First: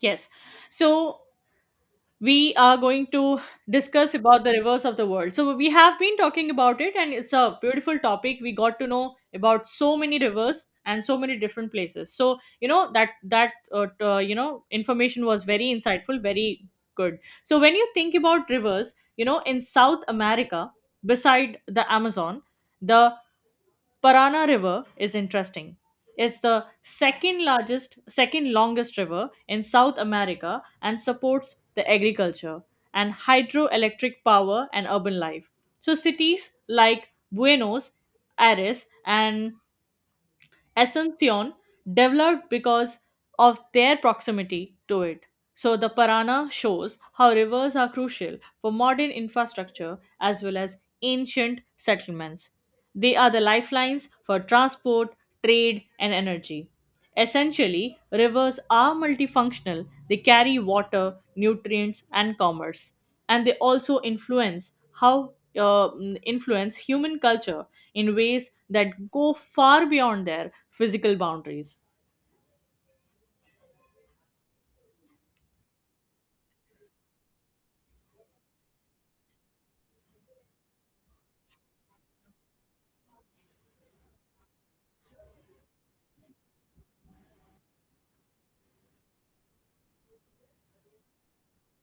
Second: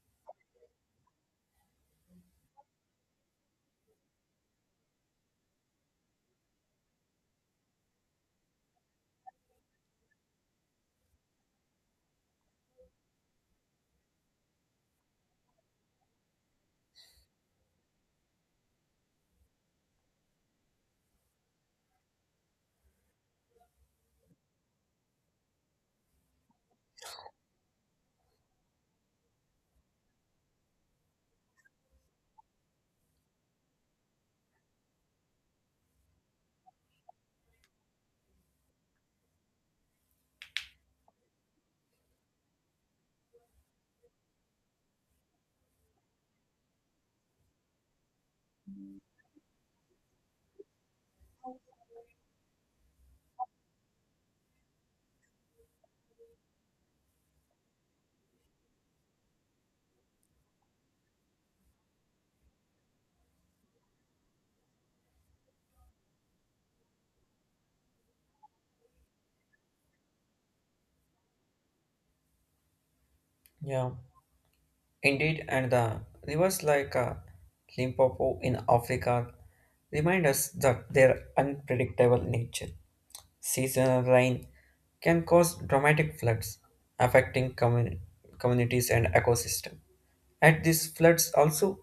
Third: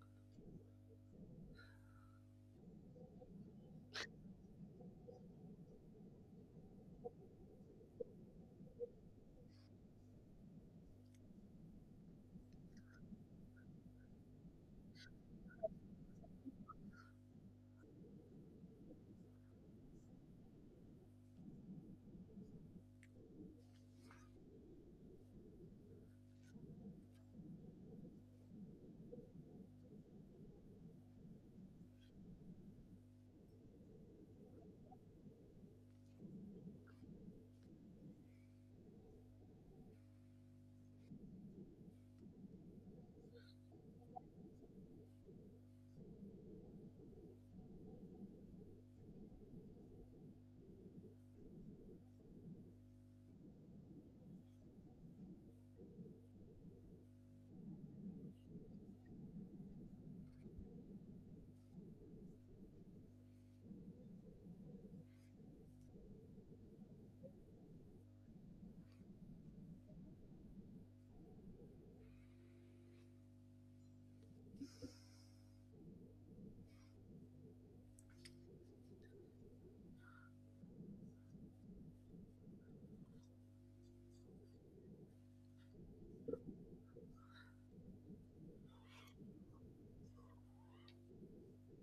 Yes. So we are going to discuss about the reverse of the world. So we have been talking about it and it's a beautiful topic. We got to know about so many rivers and so many different places. So, you know, that that t- you know, information was very insightful, very good. So when you think about rivers, you know, in South America beside the Amazon, the Parana River is interesting. It's the second largest, second longest river in South America and supports the agriculture and hydroelectric power and urban life. So cities like Buenos Aires and Asuncion developed because of their proximity to it. So the Parana shows how rivers are crucial for modern infrastructure as well as ancient settlements. They are the lifelines for transport, trade, and energy. Essentially, rivers are multifunctional. They carry water, nutrients, and commerce, and they also influence how uh, influence human culture in ways that go far beyond their physical boundaries. Yeah, indeed, and the rivers like Limpopo in Africa remind us that their unpredictable nature. Seasonal rain can cause dramatic floods, affecting communities and ecosystem. At these floods also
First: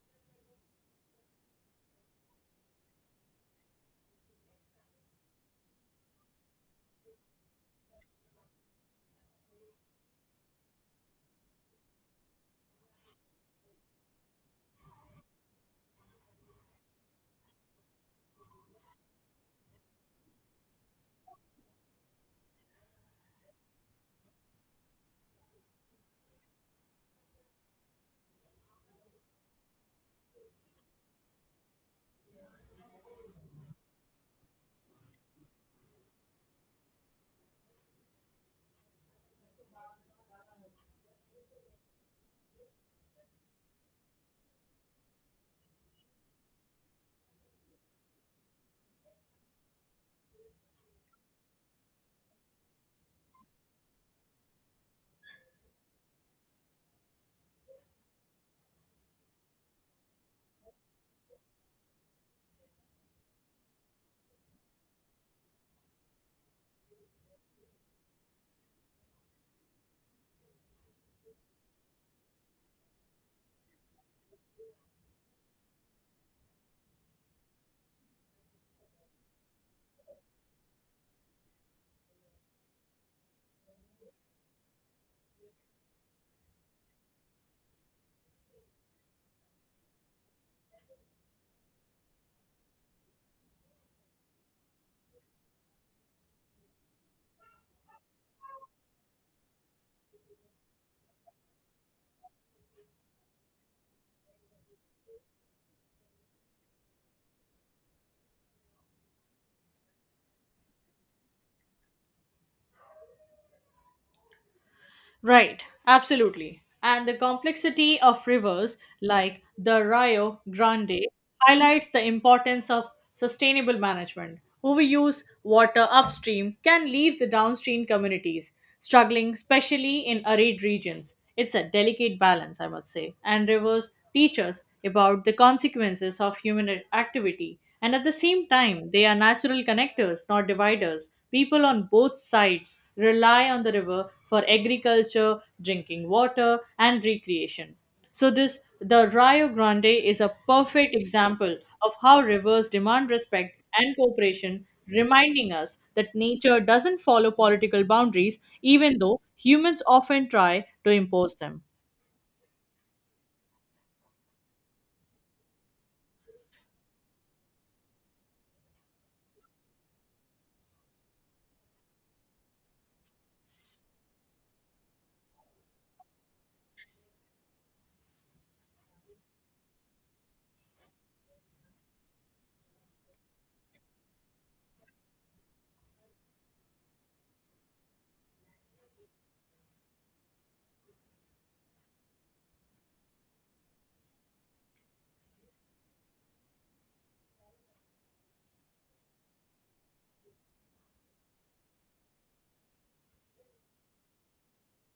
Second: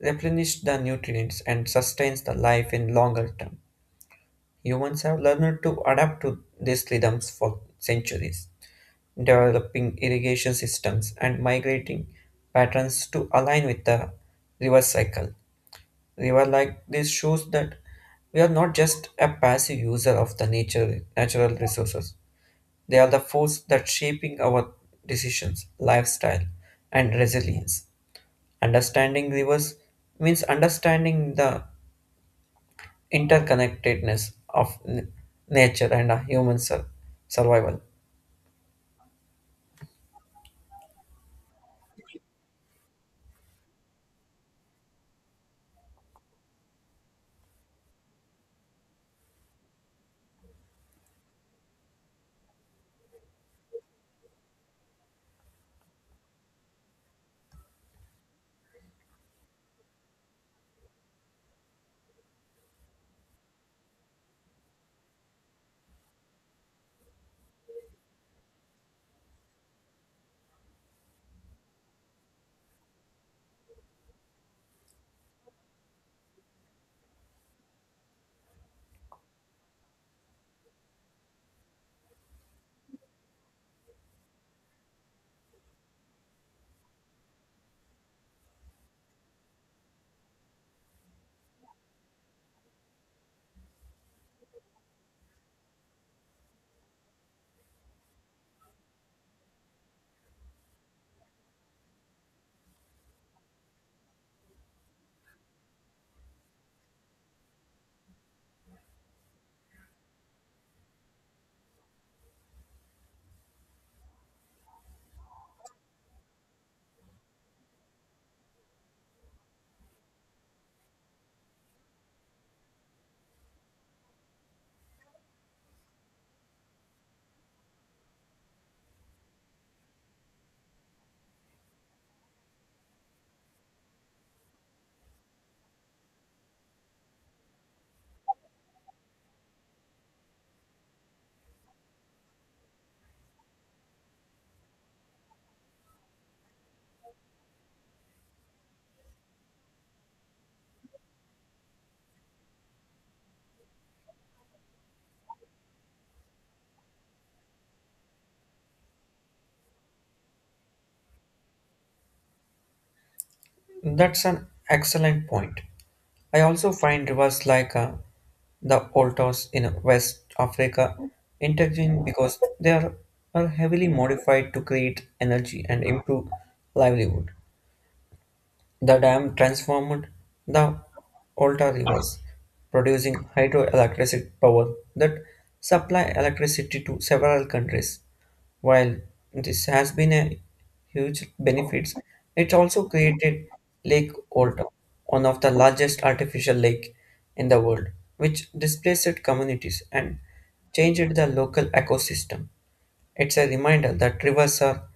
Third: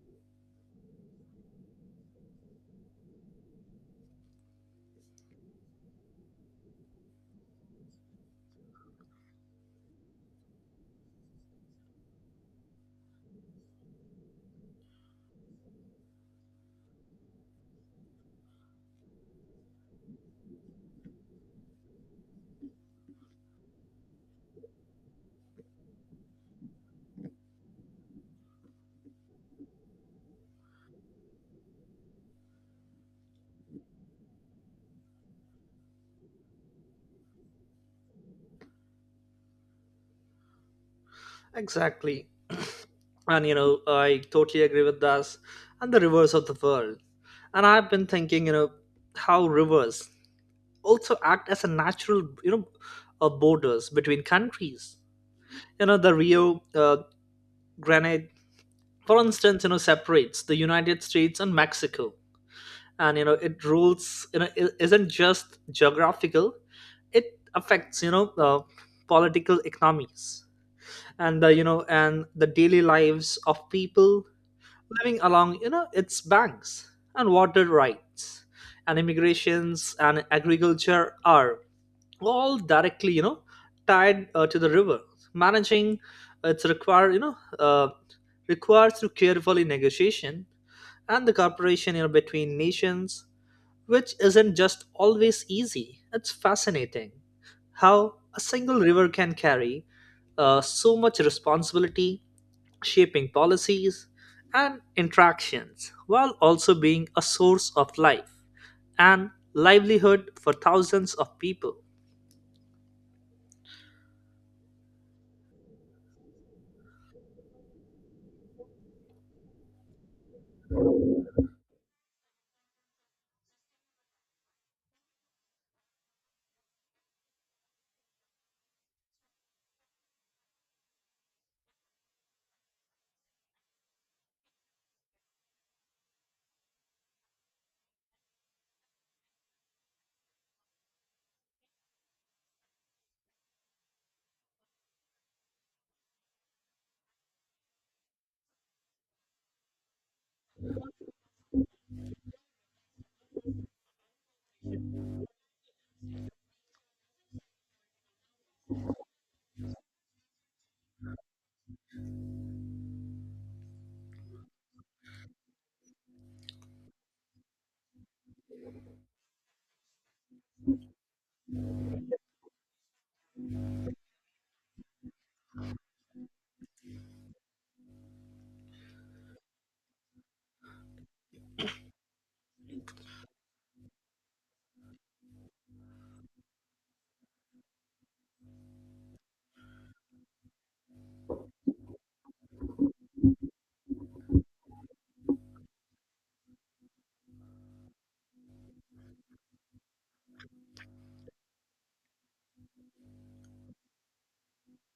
replenish the nutrients and sustains the life in longer term. Humans have learned to adapt to these rhythms for centuries developing irrigation systems and migrating patterns to align with the river cycle. River like this shows that we are not just a passive user of the nature natural resources. They are the force that shaping our decisions, lifestyle, and resilience. Understanding rivers means understanding the interconnectedness of nature and a human survival. Exactly. And I totally agree with this. And the rivers of the world. And I've been thinking, how rivers also act as a natural, borders between countries. The Rio Grande, for instance, separates the United States and Mexico. And it rules. It isn't just geographical; it affects, political economies and the daily lives of people coming along, its banks and water rights and immigrations and agriculture are all directly, tied to the river. Managing its requires through carefully negotiation and the cooperation, between nations, which isn't just always easy. It's fascinating how a single river can carry so much responsibility, shaping policies and interactions, while also being a source of life and livelihood for thousands of people. Right, absolutely. And the complexity of rivers like the Rio Grande highlights the importance of sustainable management. Overuse water upstream can leave the downstream communities struggling, especially in arid regions. It's a delicate balance, I must say. And rivers teach us about the consequences of human activity and at the same time, they are natural connectors, not dividers. People on both sides rely on the river for agriculture, drinking water, and recreation. So this the Rio Grande is a perfect example of how rivers demand respect and cooperation, reminding us that nature doesn't follow political boundaries even though humans often try to impose them. That's an excellent point. I also find rivers like the Oltos in West Africa intriguing because are heavily modified to create energy and improve livelihood. The dam transformed the Volta rivers, producing hydroelectric power that supply electricity to several countries. While this has been a huge benefit, it also created Lake Volta, one of the largest artificial lake in the world, which displaced communities and changed the local ecosystem. It's a reminder that rivers are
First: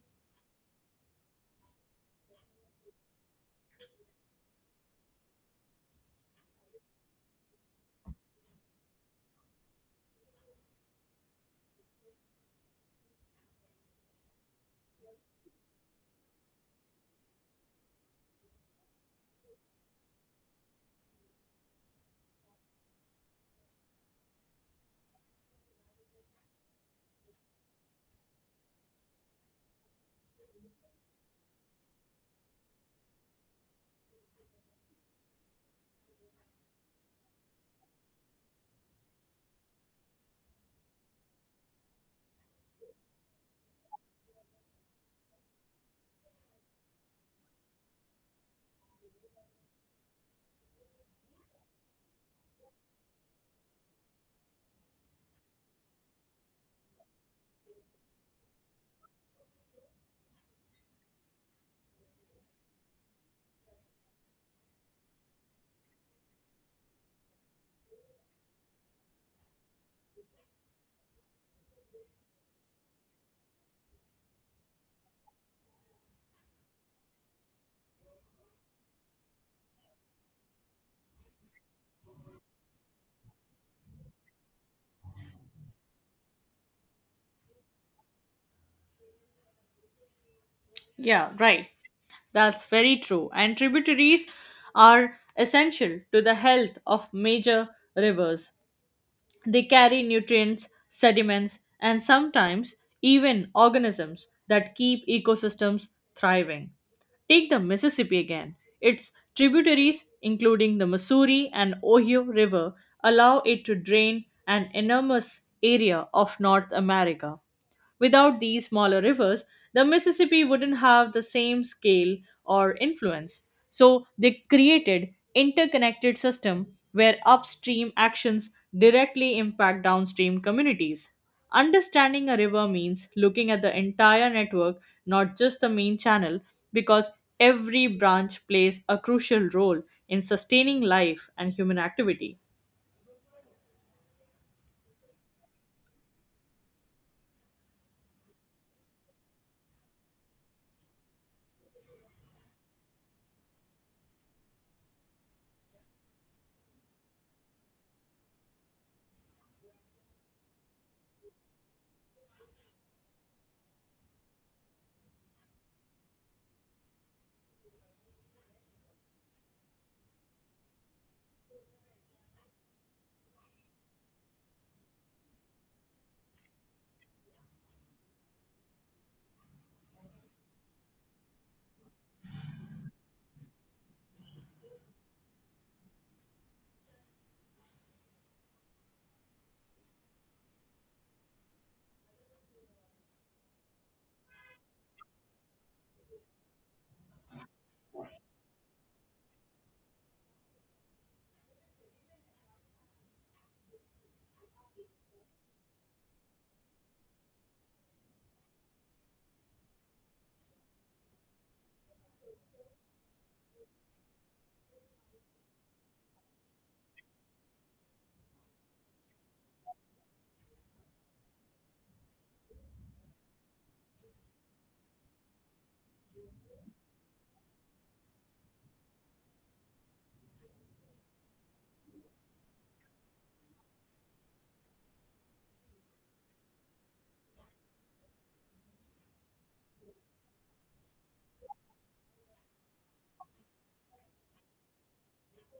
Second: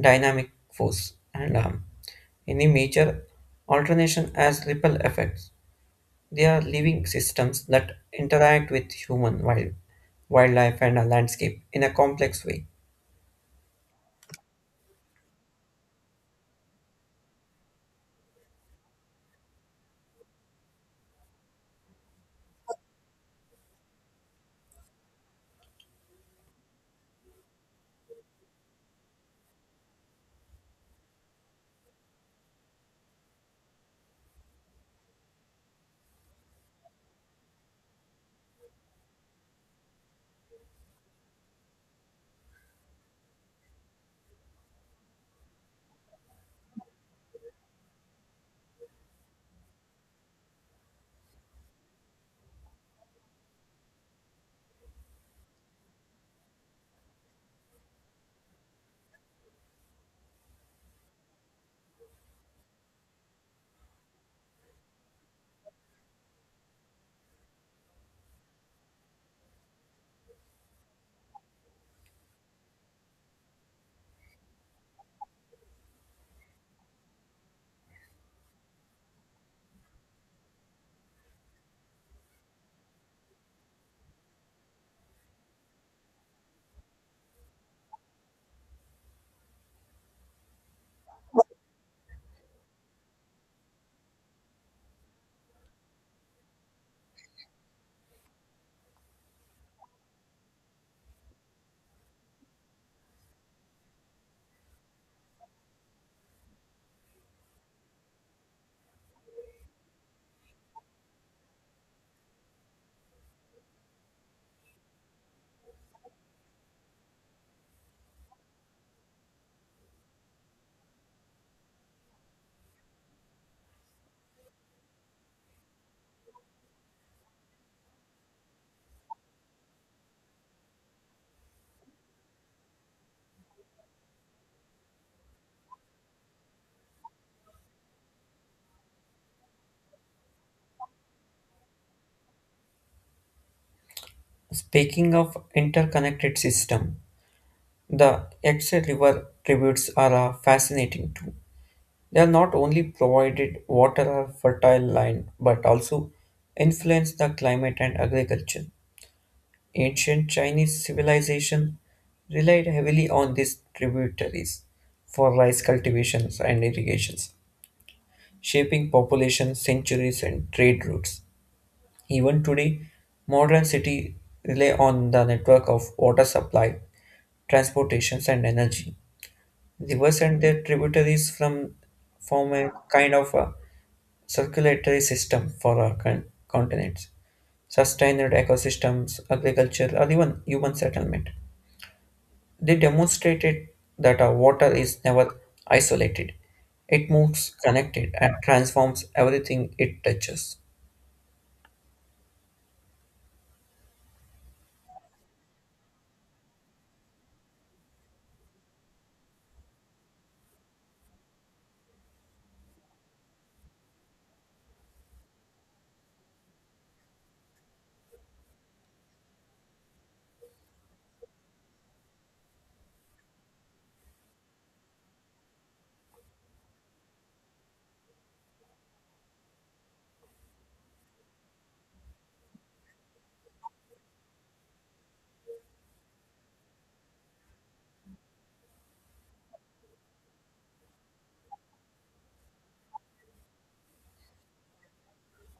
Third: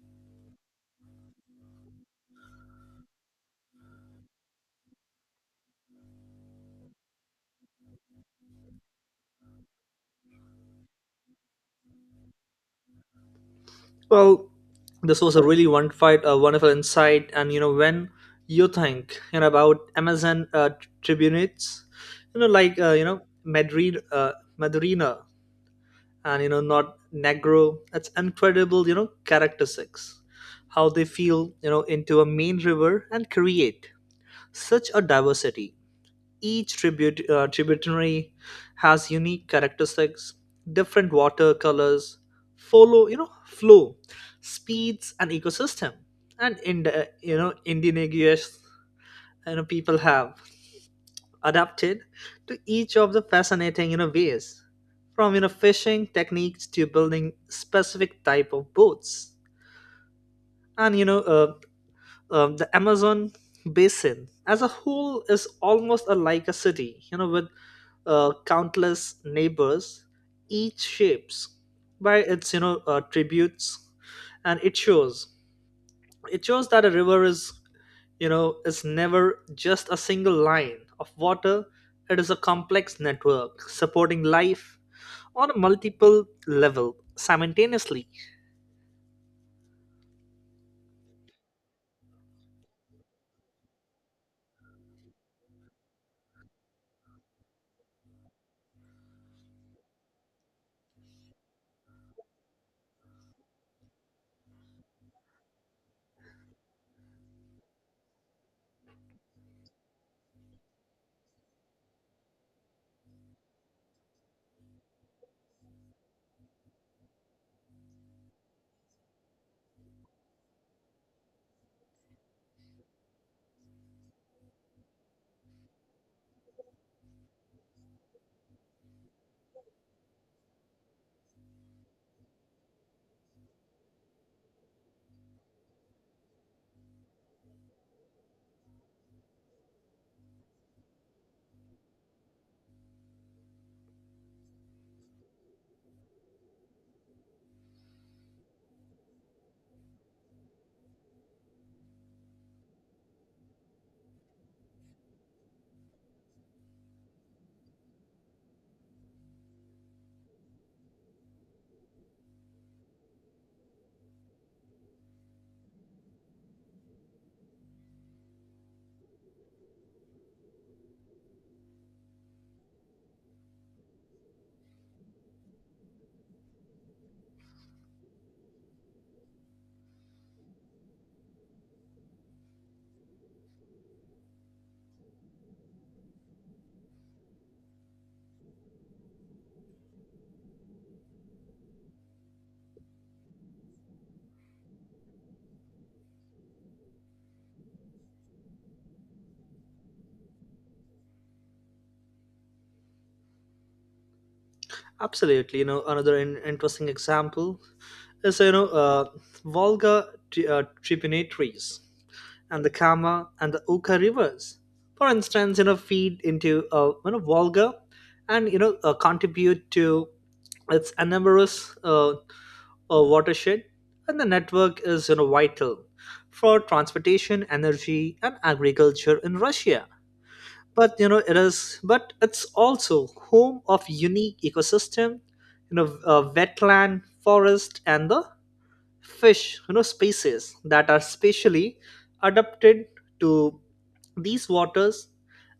dynamic force and any major nature, alternation has ripple effects. They are living systems that interact with human wildlife and a landscape in a complex way. Well, this was a really wonderful insight. When you think about Amazon tribunates, like Madrina, and not Negro. That's incredible. Characteristics, how they feel. Into a main river and create such a diversity. Each tributary has unique characteristics, different water colors, follow flow, speeds, and ecosystem. And in the indigenous people have adapted to each of the fascinating ways, from fishing techniques to building specific type of boats. And you know the Amazon basin as a whole is almost like a city, with countless neighbors, each shapes by its tributes, and it shows that a river is you know is never just a single line of water. It is a complex network supporting life on a multiple level simultaneously. Yeah, right. That's very true. And tributaries are essential to the health of major rivers. They carry nutrients, sediments, and sometimes even organisms that keep ecosystems thriving. Take the Mississippi again. Its tributaries, including the Missouri and Ohio River, allow it to drain an enormous area of North America. Without these smaller rivers, the Mississippi wouldn't have the same scale or influence. So they created interconnected system where upstream actions directly impact downstream communities. Understanding a river means looking at the entire network, not just the main channel, because every branch plays a crucial role in sustaining life and human activity. Speaking of interconnected system, the Yangtze River tributes are fascinating too. They are not only provided water or fertile land, but also influence the climate and agriculture. Ancient Chinese civilization relied heavily on these tributaries for rice cultivations and irrigations, shaping population centuries and trade routes. Even today, modern cities rely on the network of water supply, transportations, and energy. Rivers and their tributaries from form a kind of a circulatory system for our continents, sustained ecosystems, agriculture, or even human settlement. They demonstrated that our water is never isolated. It moves connected and transforms everything it touches. Absolutely, another interesting example is Volga tributaries and the Kama and the Oka rivers. For instance, feed into Volga, and contribute to its enormous watershed. And the network is vital for transportation, energy, and agriculture in Russia. But it's also home of unique ecosystem, wetland, forest, and the fish species that are specially adapted to these waters.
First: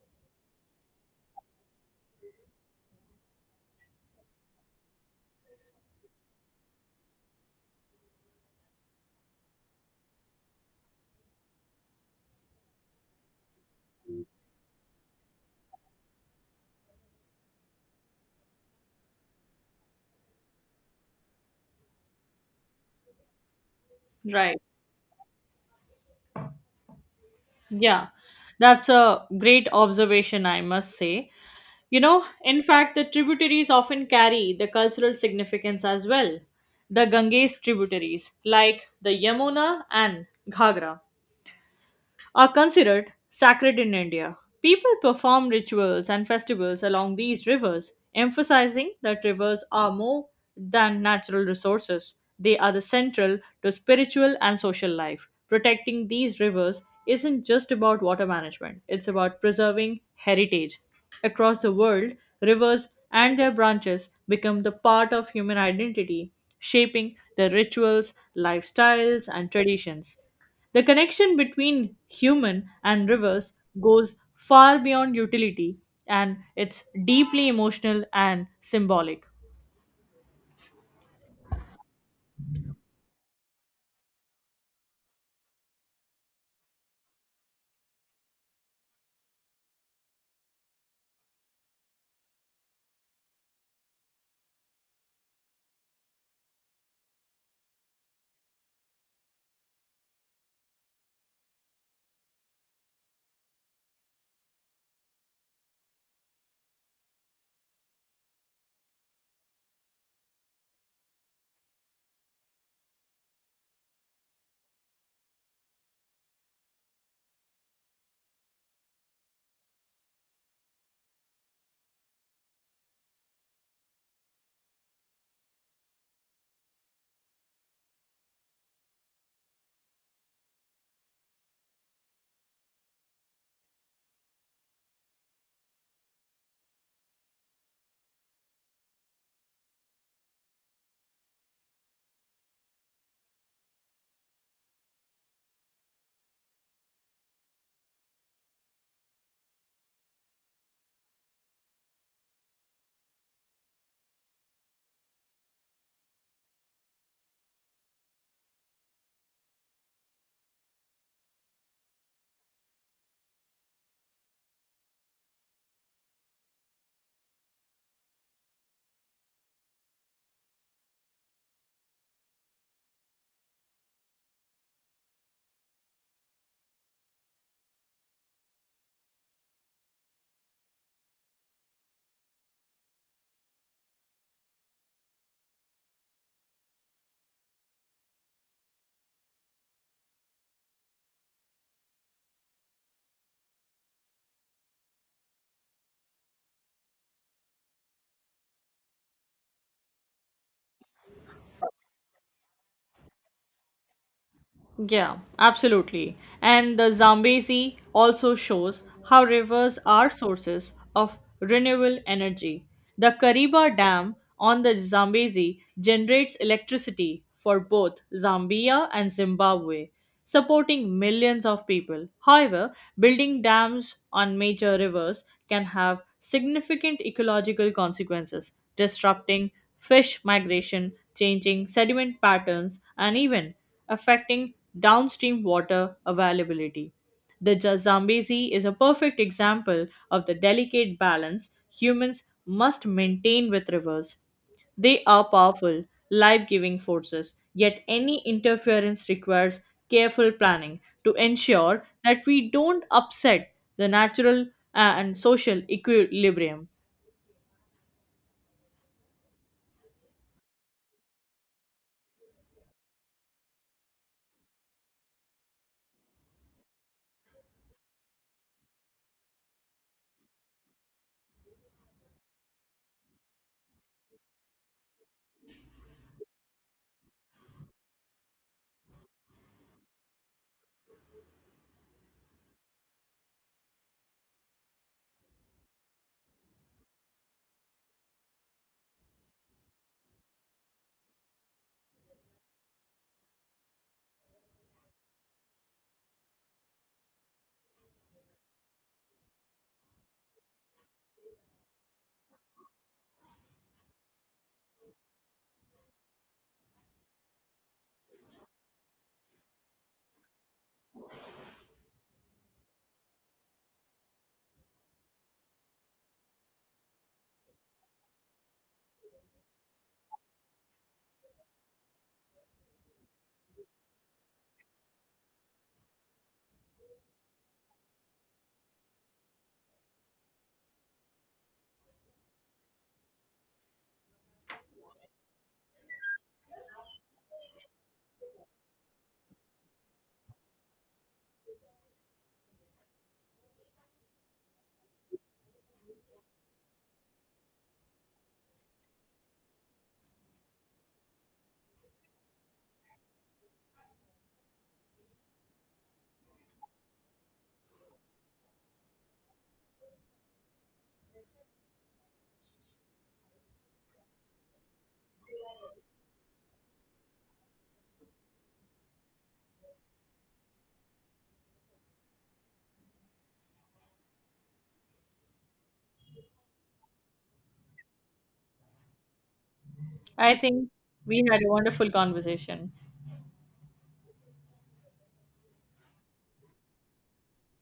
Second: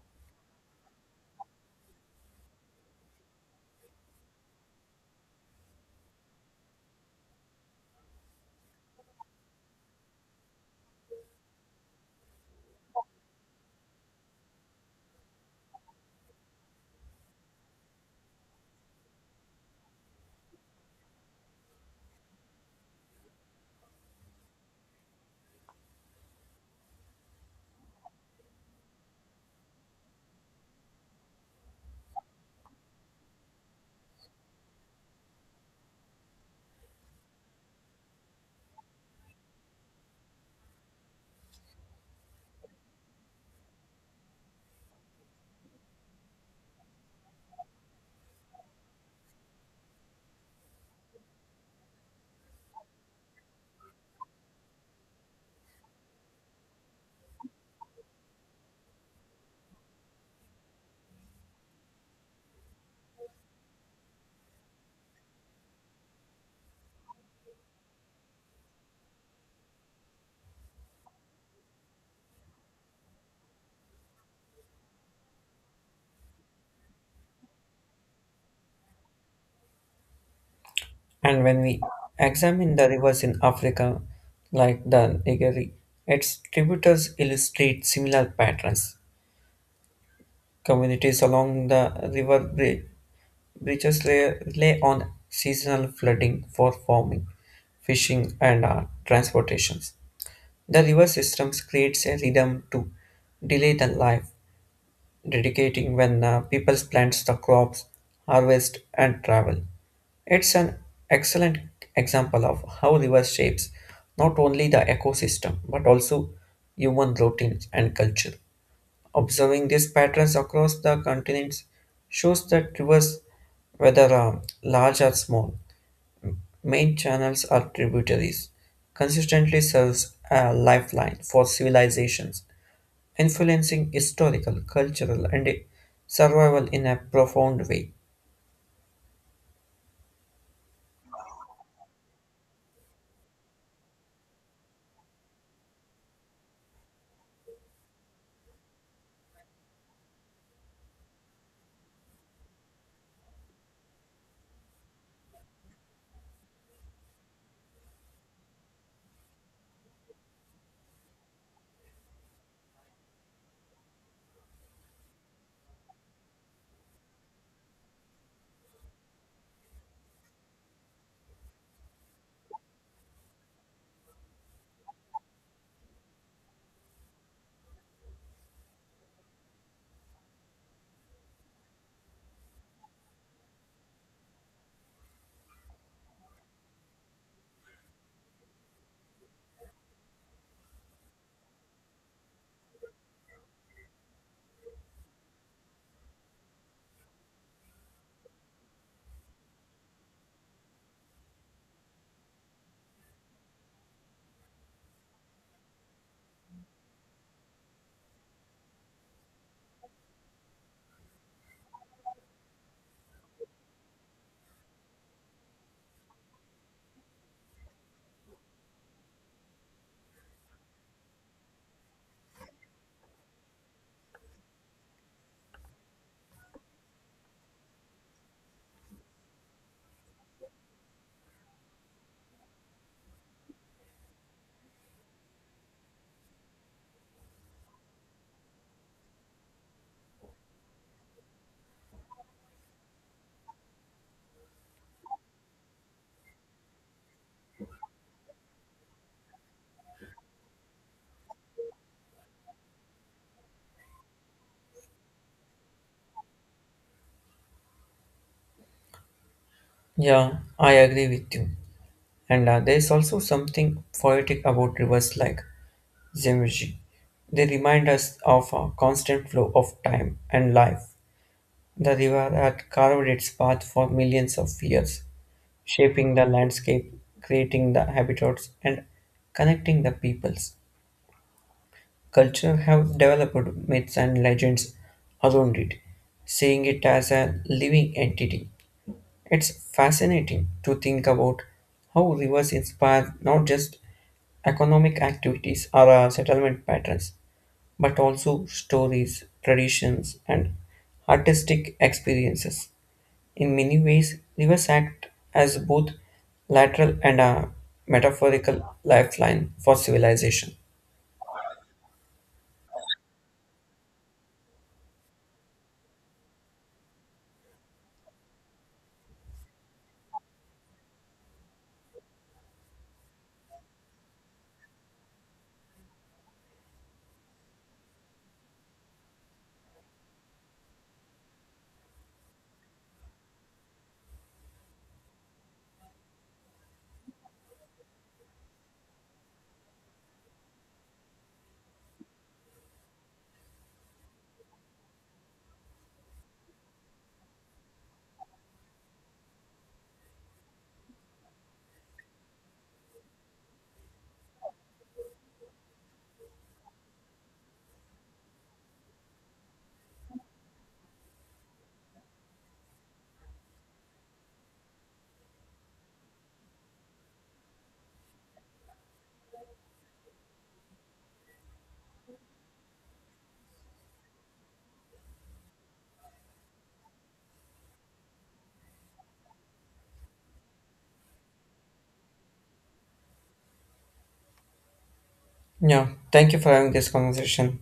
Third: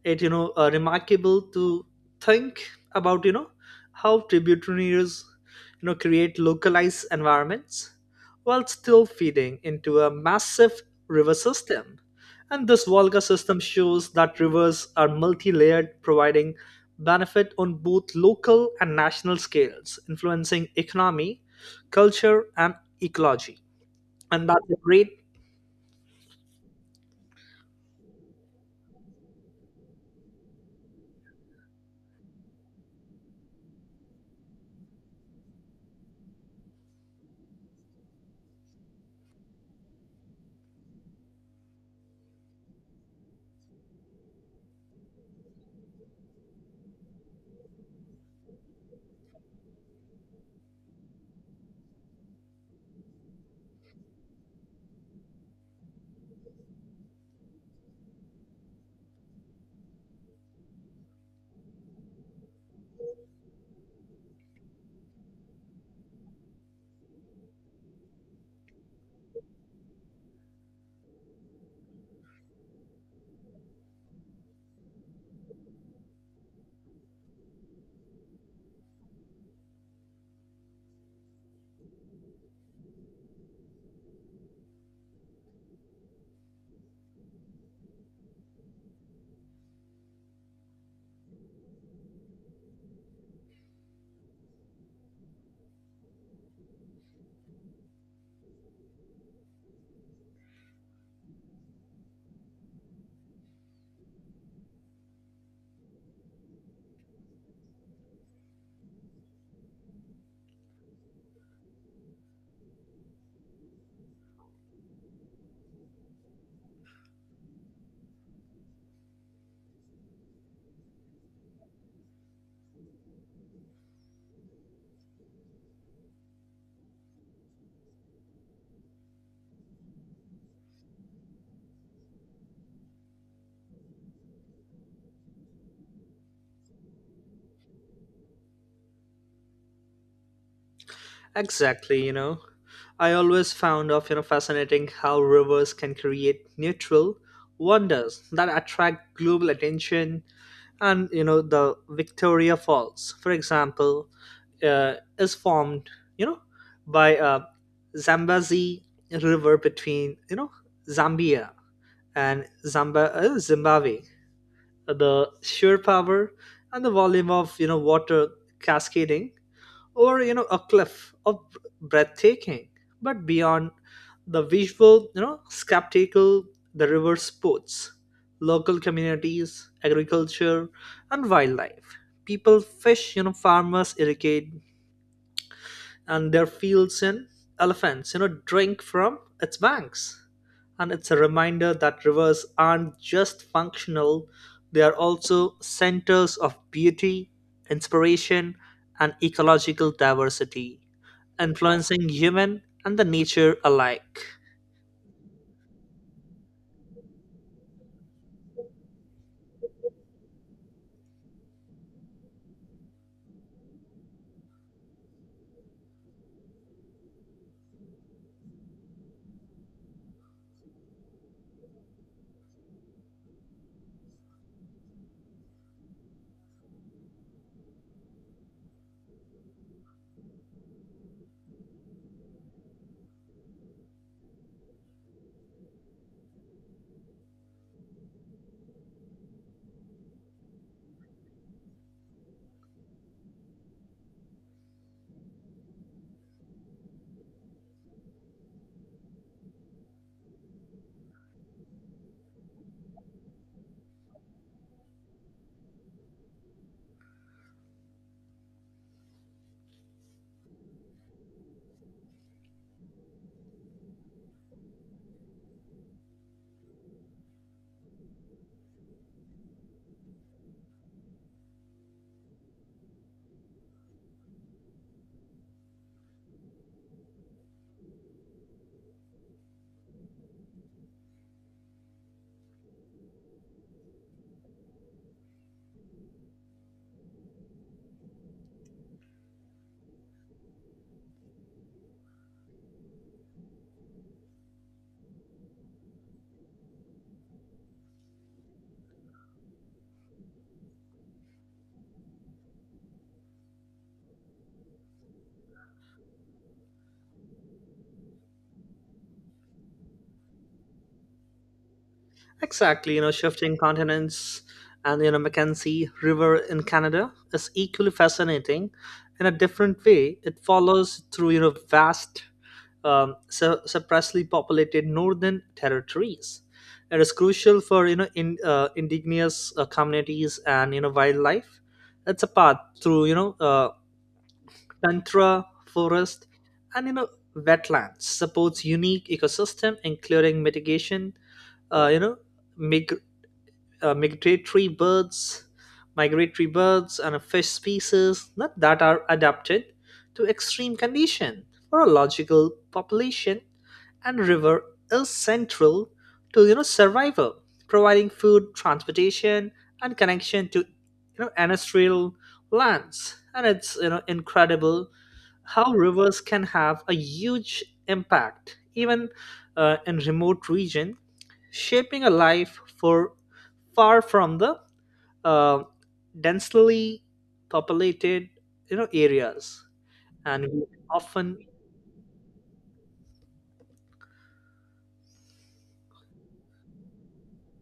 It remarkable to think about how tributaries create localized environments while still feeding into a massive river system. And this Volga system shows that rivers are multi-layered, providing benefit on both local and national scales, influencing economy, culture, and ecology. And Right. that's a great... Yeah. That's a great observation, I must say. You know, in fact, the tributaries often carry the cultural significance as well. The Ganges tributaries, like the Yamuna and Ghagra, are considered sacred in India. People perform rituals and festivals along these rivers, emphasizing that rivers are more than natural resources. They are the central to spiritual and social life. Protecting these rivers isn't just about water management, it's about preserving heritage. Across the world, rivers and their branches become the part of human identity, shaping their rituals, lifestyles, and traditions. The connection between human and rivers goes far beyond utility and it's deeply emotional and symbolic. And when we examine the rivers in Africa, like the Nigeri, its tributaries illustrate similar patterns. Communities along the river bridges lay, rely on seasonal flooding for farming, fishing, and transportations. The river systems creates a rhythm to delay the life dedicating when people plants the crops, harvest, and travel. It's an excellent example of how river shapes not only the ecosystem but also human routines and culture. Observing these patterns across the continents shows that rivers, whether large or small, main channels or tributaries, consistently serves a lifeline for civilizations influencing historical, cultural, and survival in a profound way. Exactly, I always found of fascinating how rivers can create neutral wonders that attract global attention. And the Victoria Falls, for example, is formed you know by Zambezi River between Zambia and Zimbabwe. The sheer power and the volume of water cascading over a cliff of breathtaking. But beyond the visual spectacle, the river sports local communities, agriculture, and wildlife. People fish, farmers irrigate and their fields, and elephants drink from its banks. And it's a reminder that rivers aren't just functional; they are also centers of beauty, inspiration, and ecological diversity, influencing human and the nature alike. Yeah, absolutely. And the Zambezi also shows how rivers are sources of renewable energy. The Kariba Dam on the Zambezi generates electricity for both Zambia and Zimbabwe, supporting millions of people. However, building dams on major rivers can have significant ecological consequences, disrupting fish migration, changing sediment patterns, and even affecting downstream water availability. The Ja- Zambezi is a perfect example of the delicate balance humans must maintain with rivers. They are powerful, life giving forces, yet, any interference requires careful planning to ensure that we don't upset the natural and social equilibrium. Yeah, I agree with you. And there is also something poetic about rivers like Zemji. They remind us of a constant flow of time and life. The river had carved its path for millions of years, shaping the landscape, creating the habitats, and connecting the peoples. Culture have developed myths and legends around it, seeing it as a living entity. It's fascinating to think about how rivers inspire not just economic activities or settlement patterns, but also stories, traditions, and artistic experiences. In many ways, rivers act as both lateral and a metaphorical lifeline for civilization. Exactly, shifting continents, and Mackenzie River in Canada is equally fascinating. In a different way, it follows through vast, suppressively populated northern territories. It is crucial for indigenous communities and wildlife. It's a path through tundra, forest, and wetlands. Supports unique ecosystem, including mitigation, uh, you know mig- uh, migratory birds, migratory birds and a fish species not that are adapted to extreme condition for a logical population. And river is central to survival, providing food, transportation, and connection to ancestral lands. And it's incredible how rivers can have a huge impact even in remote region, shaping a life for far from the uh, densely populated areas. I And we think we often had a wonderful conversation. Yeah, thank you for having this conversation.